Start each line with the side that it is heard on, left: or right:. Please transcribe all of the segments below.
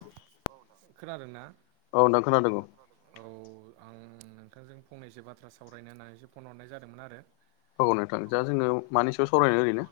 right: औ औ खोनादों ना
left: औ नोंथां
right: औ नोंथां खोनादों औ आं नोंथांजों फंनैसो बाथ्रा सावरायनो होननानैसो फन हरनाय जादोंमोन आरो
left: औ नोंथां दा जोङो मानि सायाव सावरायनो ओरैनो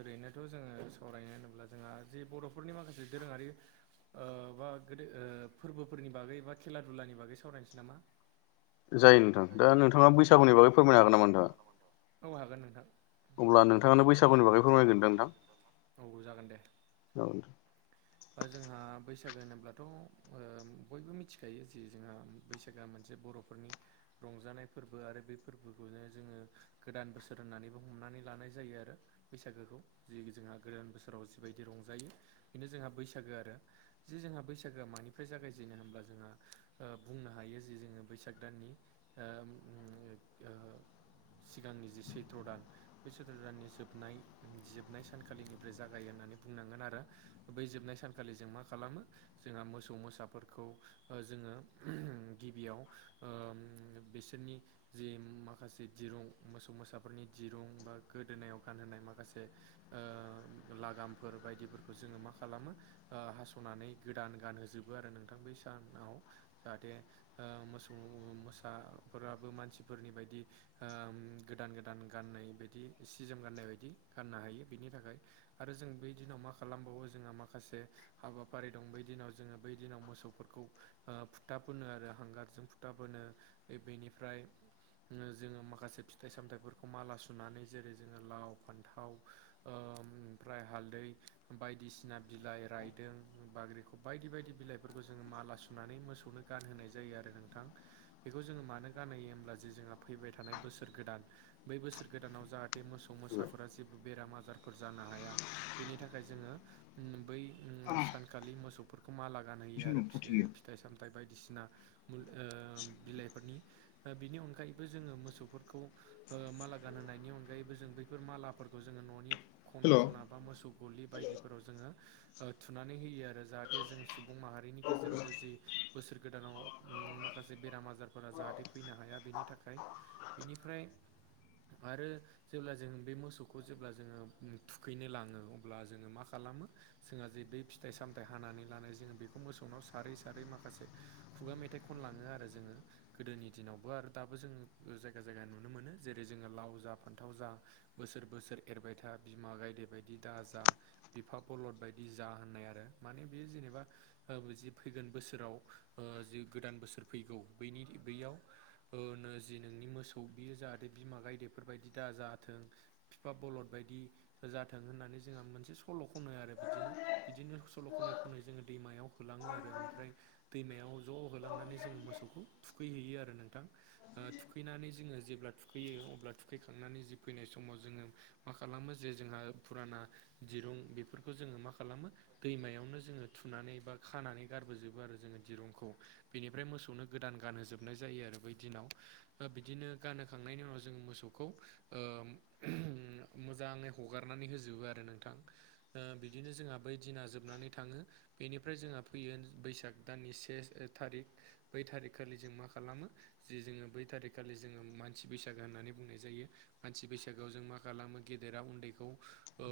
right: ओरैनोथ' जोङो सावरायनो होनोब्ला जोंहा जे बर'फोरनि माखासे दोरोङारि ओ बा ओ गोदो फोरबोफोरनि बागै बा खेला दुलानि बागै सावरायनोसै नामा
left: जायो नोंथां दा नोंथाङा बैसागुनि बागै फोरमायनो हागोन नामा नोंथां
right: औ हागोन नोंथां औ हागोन
left: नोंथाङानो
right: अब्ला नोंथांङानो बैसागुनि बागै
left: फोरमायगोनदां नोंथां
right: फोरमायगोन दा नोंथां औ जागोन दे
left: औ नोंथां।
right: बा जोंहा बैसागो होनोब्लाथ' ओ बयबो मिथिखायो जि जोंहा बैसागोआ मोनसे बर'फोरनि रंजानाय फोरबो आरो बे फोरबोखौनो जोङो गोदान बोसोर होननानैबो हमनानै लानाय जायो आरो बैसागोखौ जि जोंहा गोदान बोसोराव जिबायदि रंजायो बेनो जोंहा बैसागो आरो जे जोंहा बैसागोआ मानिफ्राय जागायजेनो होनब्ला जोंहा बुंनो हायो जे जोङो बैसाग दाननि ओ ओम ओ सिगांनि जि सैथ्र' दान [unintelligible] दाननि जोबनाय जोबनाय सानखालिनिफ्राय जागायो होननानै बुंनांगोन आरो बै जोबनाय सानखालि जों मा खालामो जोंहा मोसौ मोसाफोरखौ जोङो गिबियाव ओ बिसोरनि जे माखासे दिरुं मोसौ मोसाफोरनि दिरुं बा गोदोनायाव गानहोनाय माखासे ओ लागामफोर बायदिफोरखौ जोङो मा खालामो ओ हास' नानै गोदान गानहोजोबो आरो नोंथां बै सानाव जाहाथे ओ मोसौ मोसाफोराबो मानसिफोरनि बायदि ओ गोदान गोदान गाननाय बायदि सि जोम गाननाय बायदि गाननो हायो बिनि थाखाय आरो जों बै दिनाव मा खालामबावो जोंहा माखासे हाबाफारि दं बै दिनाव जोङो बै दिनाव मोसौफोरखौ ओ फुथा फोनो आरो हांगारजों फुथा फोनो बेनिफ्राय जोङो माखासे फिथाइ सामथाइफोरखौ माला सुनानै जेरै जोङो लाव फान्थाव ओ ओमफ्राय हालदै बायदिसिना बिलाइ राय दों बाग्रिखब बायदि बायदि बिलाइफोरखौ जोङो माला सुनानै मोसौनो गानहोनाय जायो आरो नोंथां। बेखौ जोङो मानो गानहोयो होमब्ला जे जोंहा फैबाय थानाय बोसोर गोदान बै बोसोर गोदानाव जाहा बे मोसौ मोसाफोरा जेबो बेराम आजारफोर जानो हाया बेनि थाखाय जोङो बै ओम सानखालि मोसौफोरखौ माला गानहोयो आरो फिथाइ साम थाय बायदिसिना ओम बिलाइफोरनि दा बिनि अनगायैबो जोङो मोसौफोरखौ ओ माला गानहोनायनि अनगायैबो जों बैफोर मालाफोरखौ जोङो न'नि खना
left: हेल'
right: खना बा मोसौ गलि बायदिफोराव जोङो ओ थुनानै होयो आरो जाहाथे जों सुबुं माहारिनि गेजेरावबो जि बोसोर गोदानाव माखासे बेराम आजारफोरा जाहाथे फैनो हाया बेनि थाखाय। बेनिफ्राय आरो जेब्ला जों बे मोसौखौ जेब्ला जोङो थुखैनो लाङो अब्ला जोङो मा खालामो जोंहा जे बे फिथाइ सामथाइ हानानै लानाय जोङो बेखौ मोसौनाव सारै सारै माखासे खुगा मेथाइ खनलाङो आरो जोङो। गोदोनि दिनावबो आरो दाबो जोङो जायगा जायगा नुनो मोनो जेरै जोङो लाव जा फान्थाव जा बोसोर बोसोर एरबाय था बिमा गायदे बायदि दाज जा बिफा बलद बायदि नि जा होननाय आरो माने बेयो जेनेबा ओ जि फैगोन बोसोराव ओ जि गोदान बोसोर फैगौ बनि बैयाव ओ नोजि नोंनि मोसौ बियो जाहाथे बिमा गायदेफोरबायायदि दा जाथों बिफा बलद बायदि जाथों होननानै जोंहा मोनसे सल' खनो आरो बि दिनो बिदिनो सल' खनै खनै जोङो दैमायाव होलाङो आरो ओमफ्राय दैमायाव ज' होलांनानै जोङो मोसौखौ थुखैहैयो आरो नोंथां। ओ थुखैनानै जोङो जेब्ला थुखैयो अब्ला थुखैखांनानै जि फैनाय समाव जोङो मा खालामो जे जोंहा फुराना दिरुं बेफोरखौ जोङो मा खालामो दैमायावनो जोङो थुनानै बा खानानै गारबोजोबो आरो जोङो दिरुंखौ। बेनिफ्राय मोसौनो गोदान गानहोजोबनाय जायो आरो बै दिनाव बिदिनो गान होखांनायनि उनाव जोङो मोसौखौ ओ मोजाङै हगारनानै होजोबो आरो नोंथां। ओ बिदिनो जोंहा बै दिना जोबनानै थाङो। बेनिफ्राय जोंहा फैयो बैसाग दाननि से थारिख। बै थारिखखालि जों मा खालामो जे जोङो बै थारिखखालि जोङो मानसि बैसागो होननानै बुंनाय जायो। मानसि बैसागोआव जों मा खालामो गेदेरा उन्दैखौ ओ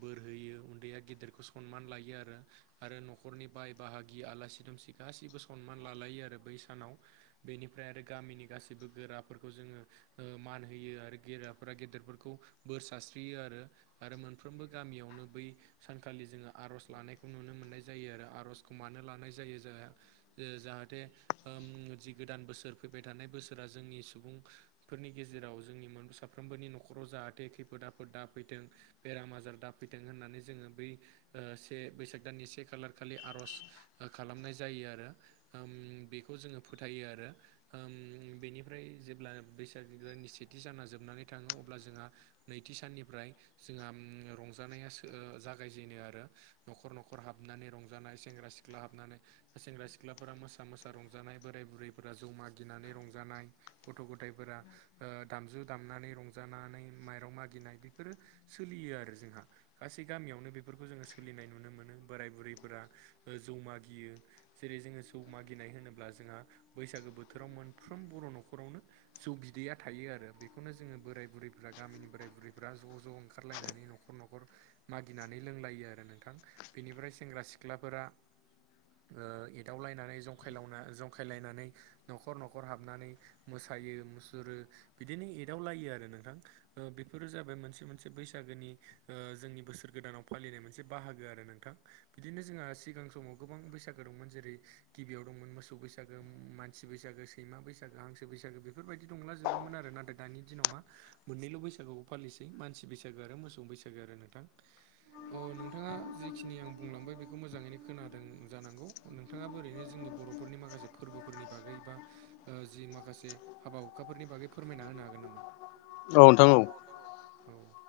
right: बोरहयो। उन्दैया गिदिरखौ सनमान लायो आरो आरो न'खरनि बाय बाहागि आलासि दुमसि गासिबो सनमान लालायो आरो बै सानाव। बेनिफ्राय आरो गामिनि गासैबो गोराफोरखौ जोङो ओ मान होयो आरो गेदाफोरा गेदेरफोरखौ बोर सारस्रियो आरो। आरो मोनफ्रोमबो गामियावनो बै सानखालि जोङो आर'ज लानायखौ नुनो मोननाय जायो आरो आर'जखौ मानो लानाय जायो जोंहा जाहाथे ओ जि गोदान बोसोर फैबाय थानाय बोसोरा जोंनि सुबुं फोरनि गेजेराव जोंनि साफ्रोमबोनि न'खराव जाहाथे खैफोद आफोद दाफैथों बेराम आजार दाफैथों होननानै जोङो बै ओ से बैसाग दाननि से खालार खालि आर'ज खालामनाय जायो आरो आं बेखौ जोङो फोथायो आरो ओम बेनिफ्राय जेब्ला बैसागो निस्थि जाना जोबनानै थाङो अब्ला जोंहा नैथि साननिफ्राय जोंहा रंजानाया सो ओ जागायजेनो आरो न'खर न'खर हाबनानै रंजानाय सेंग्रा सिख्ला हाबनानै सेंग्रा सिख्लाफोरा मोसा मोसा रंजानाय बोराय बुरैफोरा जमाागिनानै रंजानाय गथ' गथायफोरा ओ दामजु दामनानै रंजानानै माइरं मागिनाय बेफोरो सोलियो आरो जोंहा गासै गामियावनो बेफोरखौ जोङो सोलिनाय नुनो मोनो बोराय बुरैफोरा जौ मागियो जेरै जोङो जौ मागिनाय होनोब्ला जोंहा बैसागो बोथोराव मोनफ्रोम बर' न'खरावनो जौ बिदैया थायो आरो बेखौनो जोङो बोराय बुरैफ्रा गामिनि बोराय बुरैफ्रा ज' ज' ओंखारलायनानै न'खर न'खर मागिनानै लोंलायो आरो नोंथां बेनिफ्राय सेंग्रा सिख्लाफोरा ओ एदावलायनानै जंखायलना जंखायलायनानै न'खर न'खर हाबनानै मोसायो मुसुरो बिदिनो एदावलायो आरो नोंथां बेफोरो जाबाय मोनसे मोनसे बैसागोनि ओ जोंनि बोसोर गोदानाव फालिनाय मोनसे बाहागो आरो नोंथां बिदिनो जोंहा सिगां समाव गोबां बैसागो दंमोन जेरै गिबियाव दंमोन मोसौ बैसागो मानसि बैसागो सैमा बैसागो हांसो बैसागो बेफोरबायदि दंलाजोबोमोन आरो नाथाय दानि दिनाव मा मोननैल' बैसागोखौ फालिसै मानसि बैसागो आरो मोसौ बैसागो आरो नोंथां अ नोंथाङा जिखिनि आं बुंलांबाय बेखौ मोजाङैनो खोना दों जानांगौ नोंथाङाबो ओरैनो जोंनि बर'फोरनि माखासे फोरबोफोरनि बागै बा ओ जि माखासे हाबा हुखाफोरनि बागै फोरमायना होनो हागोन नामा
left: औ नोंथां औ
right: औ नोंथां औ औ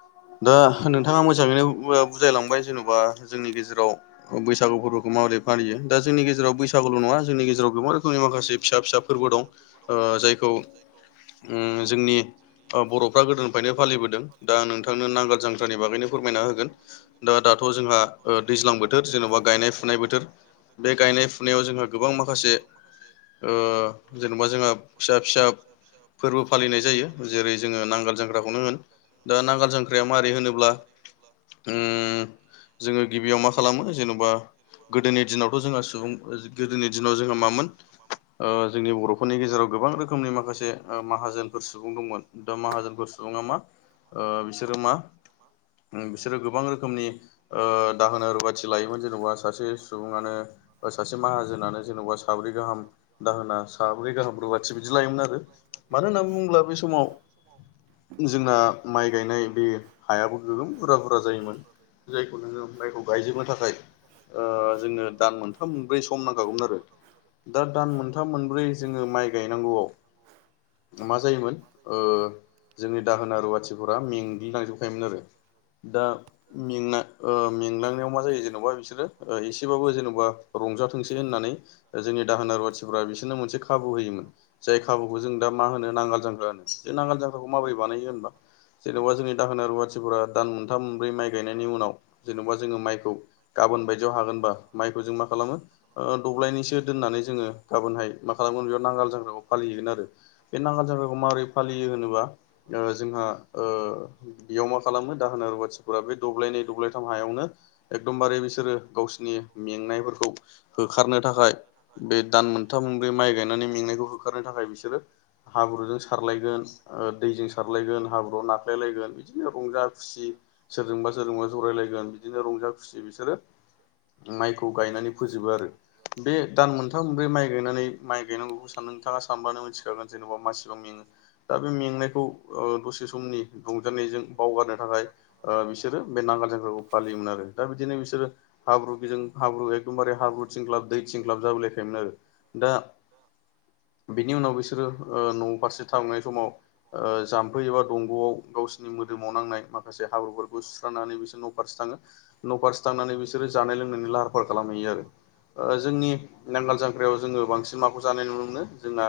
left: ओ नोंथाङा मो जाङैनो बु बुजायलांबाय जेन'बा जोंनि गेजेराव बैसागु फोरबोखौ माबोरै फालियो दा जोंनि गेजेराव बैसागुल' नङा जोंनि गेजेराव गोबां रोखोमनि माखासे फिसा फिसा फोरबो दं ओ जायखौ
right: [inaudible]
left: ओम जोंनि बर'फ्रा गोदोनिफ्रायनो फालिबोदों दा नोंथांनो नांगोल जांख्रानि बागैनो फोरमायना होगोन दा दाथ' जोंहा ओ दैज्लां बोथोर जेन'बा गायनाय फुनाय बोथोर बे गायनाय फुनायाव जोंहा गोबां माखासे
right: माखासे
left: ओ जेन'बा जोंहा फिसा फिसा फोरबो फालिनाय जायो जेरै जोङो नांगोल जांख्राखौनो होन दा नांगोल जांख्राया मारै होनोब्ला ओम जोङो गिबियाव मा खालामो जेन'बा गोदोनि दिनावथ' जोंहा सुबुं गोदोनि दिनाव जोंहा मामोन ओ जोंनि बर'फोरनि गेजेराव गोबां रोखोमनि माखासे ओ माहाजोन फोरबो सुबुं दंमोन दा माहाजोनफोर सुबुङा मा ओ बिसोरो मा बिसोरो गोबां रो खोमनि ओ दाहोना रुवाथि लायोमोन जेन'बा सासे सुबुङानो सासे माहाजोनानो जेन'बा साब्रै गाहाम दाहोना साब्रै गाहाम रुवाथि बिदि लायोमोन आरो मानो होननानै बुङोब्ला बै समाव
right: औ
left: जोंना माइ गायनाय बे हायाबो गोगोम बुरजा बुरजा जायोमोन जायखौ नोङो माइखौ गायजोबनो थाखाय ओ जोंनो दान मोनथाम मोनब्रै सम नांखागौमोन आरो दा दान मोन थाम मोनब्रै जोङो माइ गायनांगौवाव मा जायोमोन ओ जोंनि दाहोना रुवाथिफोरा मेंग्लिलांजोबखायोमोन आरो दा मेंना ओ मेंलांनायाव मा जायो जेनेबा बिसोरो एसेबाबो जेनेबा रंजाथोंसै होननानै जोंनि दाहोना रुवाथिफोरा बिसोरनो मोनसे खाबु होयोमोन जाय खाबुखौ जों दा मा होनो नांगाल जांख्रा होनो जों नांगाल जांख्राखौ माबोरै बानायो होनबा जेनेबा जोंनि दाहोना रुवाथिफोरा दान मोनथाम मोनब्रै माइ गायनायनि उनाव जेन'बा जोङो माइखौ गाबोन बायदियाव हागोनबा माइखौ जों मा खालामो ओ दब्लायनैसो दोननानै जोङो गाबोनहाय मा खालामगोन बेयाव नांगाल जांख्राखौ फालिहैगोन आरो। बे नांगाल जांख्राखौ माबोरै फालियो होनोबा जोंहा ओ बेयाव मा खालामो दाहोना रुवाथिफोरा बे दब्लायनै दब्लायथाम हायावनो एकदमबारे बिसोरो गावसिनि मेंनायफोरखौ होखारनो थाखाय बे दान मोनथाम मोनब्रै माइ गायनानै मेंनायखौ होखारनो थाखाय बिसोरो हाब्रुजों सारलायगोन दैजों सारलायगोन हाब्रुवाव नाख्लायलायगोन बिदिनो रंजा खुसि सोरजोंबा सोरजोंबा जरायलायगोन बिदिनो रंजा खुसि बिसोरो माइखौ गायनानै फोजोबो आरो बे दान मोनथाम मोनब्रै माइ गायनानै माइ गायनांगौखौ सान नोंथाङा सानबानो मिथिखागोन जेन'बा मासिबां मेङो। दा बे मेंनायखौ दसे समनि बुं दिनैजों बावगारनो थाखाय बिसोरो बे नांगाल जांख्राखौ फालियोमोन आरो दा बिदिनो बिसोरो हाब्रु बिजों हाब्रु एखदमबारे हाब्रु थिंख्लाब दै थिंख्लाब जाबोलायखायोमोन आरो दा बिनि उनाव बिसोरो न' फारसे थांनाय समाव ओ जाम्फै एबा दंग'आव गाव मोदोमाव नांनाय माखासे हाब्रुफोरखौ सुस्रानानै बिसोर न' फारसे थाङो न' फारसे थांनानै बिसोरो जानाय लोंनायनि लाहार फाहार खालामहैयो आरो। जोंनि नांगाल जांख्रायाव जोङो बांसिन माखौ जानाय नुनो मोनो जोंना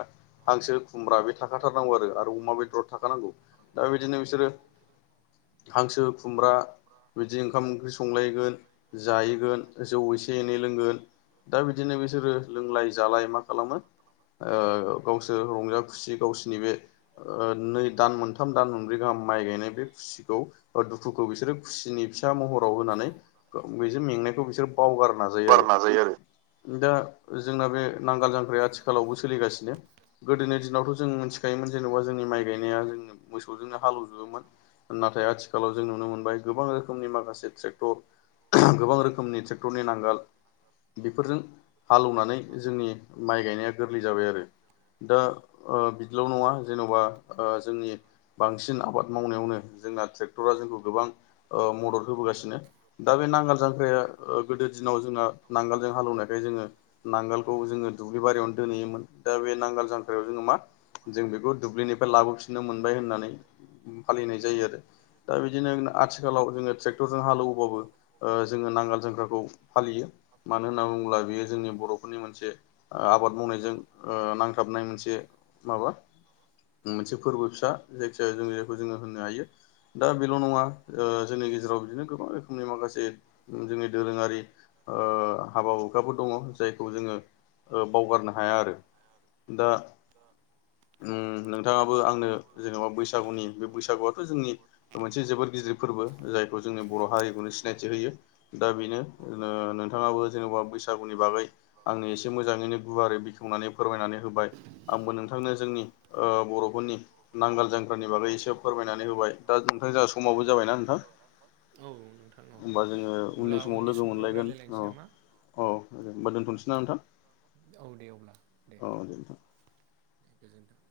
left: हांसो खुमब्रा बे थाखाथारनांगौ आरो अमा बेदराव थाखानांगौ दा बिदिनो बिसोरो हांसो खुमब्रा बिदि ओंखाम ओंख्रि संलायगोन जायैगोन जौ एसे एनै लोंगोन दा बिदिनो बिसोरो लोंलाय जालाय मा खालामो ओ गावसोर रंजा खुसि गावसोरनि बे नै दान मोन थाम दान मोनब्रै गाहाम माइ गायनाय बे खुसिखौ दुखुखौ बिसोर खुसिनि फिसा महराव होनानै बेजों मेंनायखौ बिसोर बावगारनो नाजायो आरो। दा जोंना बे नांगाल जांख्राया आथिखालावबो सोलिगासिनो गोदोनि दिनावथ' जों मिथिखायोमोन जेनेबा जोंनि माइ गायनाया जों मोसौजोंनो हालौ नाथाय आथिखालाव जों नुनो मोनबाय गोबां रोखोमनि माखासे ट्रेक्टर गोबां रोखोमनि ट्रेक्टरनि नांगाल बेफोरजों हालौनानै जोंनि माइ गायनाया गोरलै जाबाय आरो दा बिदिल' नङा जेन'बा जोंनि बांसिन आबाद मावनायावनो जोंना ट्रेक्टरा जोंखौ गोबां मदद होबोगासिनो। दा बे नांगाल जांख्राया गोदो दिनाव जोंहा नांगालजों हालेवनायखाय जोङो नांगोलखौ जोङो दुब्लि बारियावनो दोनहैयोमोन दा बे नांगोल जांख्रायाव जोङो मा जों बेखौ दुब्लिनिफ्राय लाबोफिननो मोनबाय होननानै फालिनाय जायो आरो दा बिदिनो आथिखालाव जोङो ट्रेक्टरजों हालेवोबाबो ओ जोङो नांगाल जांख्राखौ फालियो मानो होनना बुङोब्ला बेयो जोंनि बर'फोरनि मोनसे आबाद मावनायजों नांथाबनाय मोनसे माबा मोनसे फोरबो फिसा जायखिजाया जों जायखौ जोङो होननो हायो। दा बेल' नङा ओ जोंनि गेजेराव बिदिनो गोबां रोखोमनि माखासे जोंनि दोरोङारि ओ हाबा हुखाबो दङ जायखौ जोङो ओ बावगारनो हाया आरो दा नोंथाङाबो आंनो जेनेबा बैसागुनि बे बैसागुआथ' जोंनि मोनसे जोबोद गिदिर फोरबो जायखौ जोंनि बर' हारिखौनो सिनायथि होयो। दा बेनो ओ नोंथाङाबो जेनबा बैसागुनि बागै आंनो एसे मोजाङैनो गुवारै बेखेव बुंनानै फोरमायनानै होबाय आंबो नोंथांनो जोंनि ओ बर'फोरनि नांगाल जांख्रानि बागै एसे फोरमायनानै होबाय दा नोंथां जोंहा समावबो जाबायना नोंथां?
right: औ नोंथां औ
left: होमबा जोङो
right: अब्ला
left: उननि समाव लोगो
right: समफ्राव
left: मोनलायगोन
right: रायज्लायलायनोसै
left: औ।
right: नामा
left: औ दे होनबा दोनथ'सै ना नोंथां?
right: औ दे अब्ला दे
left: औ नोंथां
right: गोजोन्थों।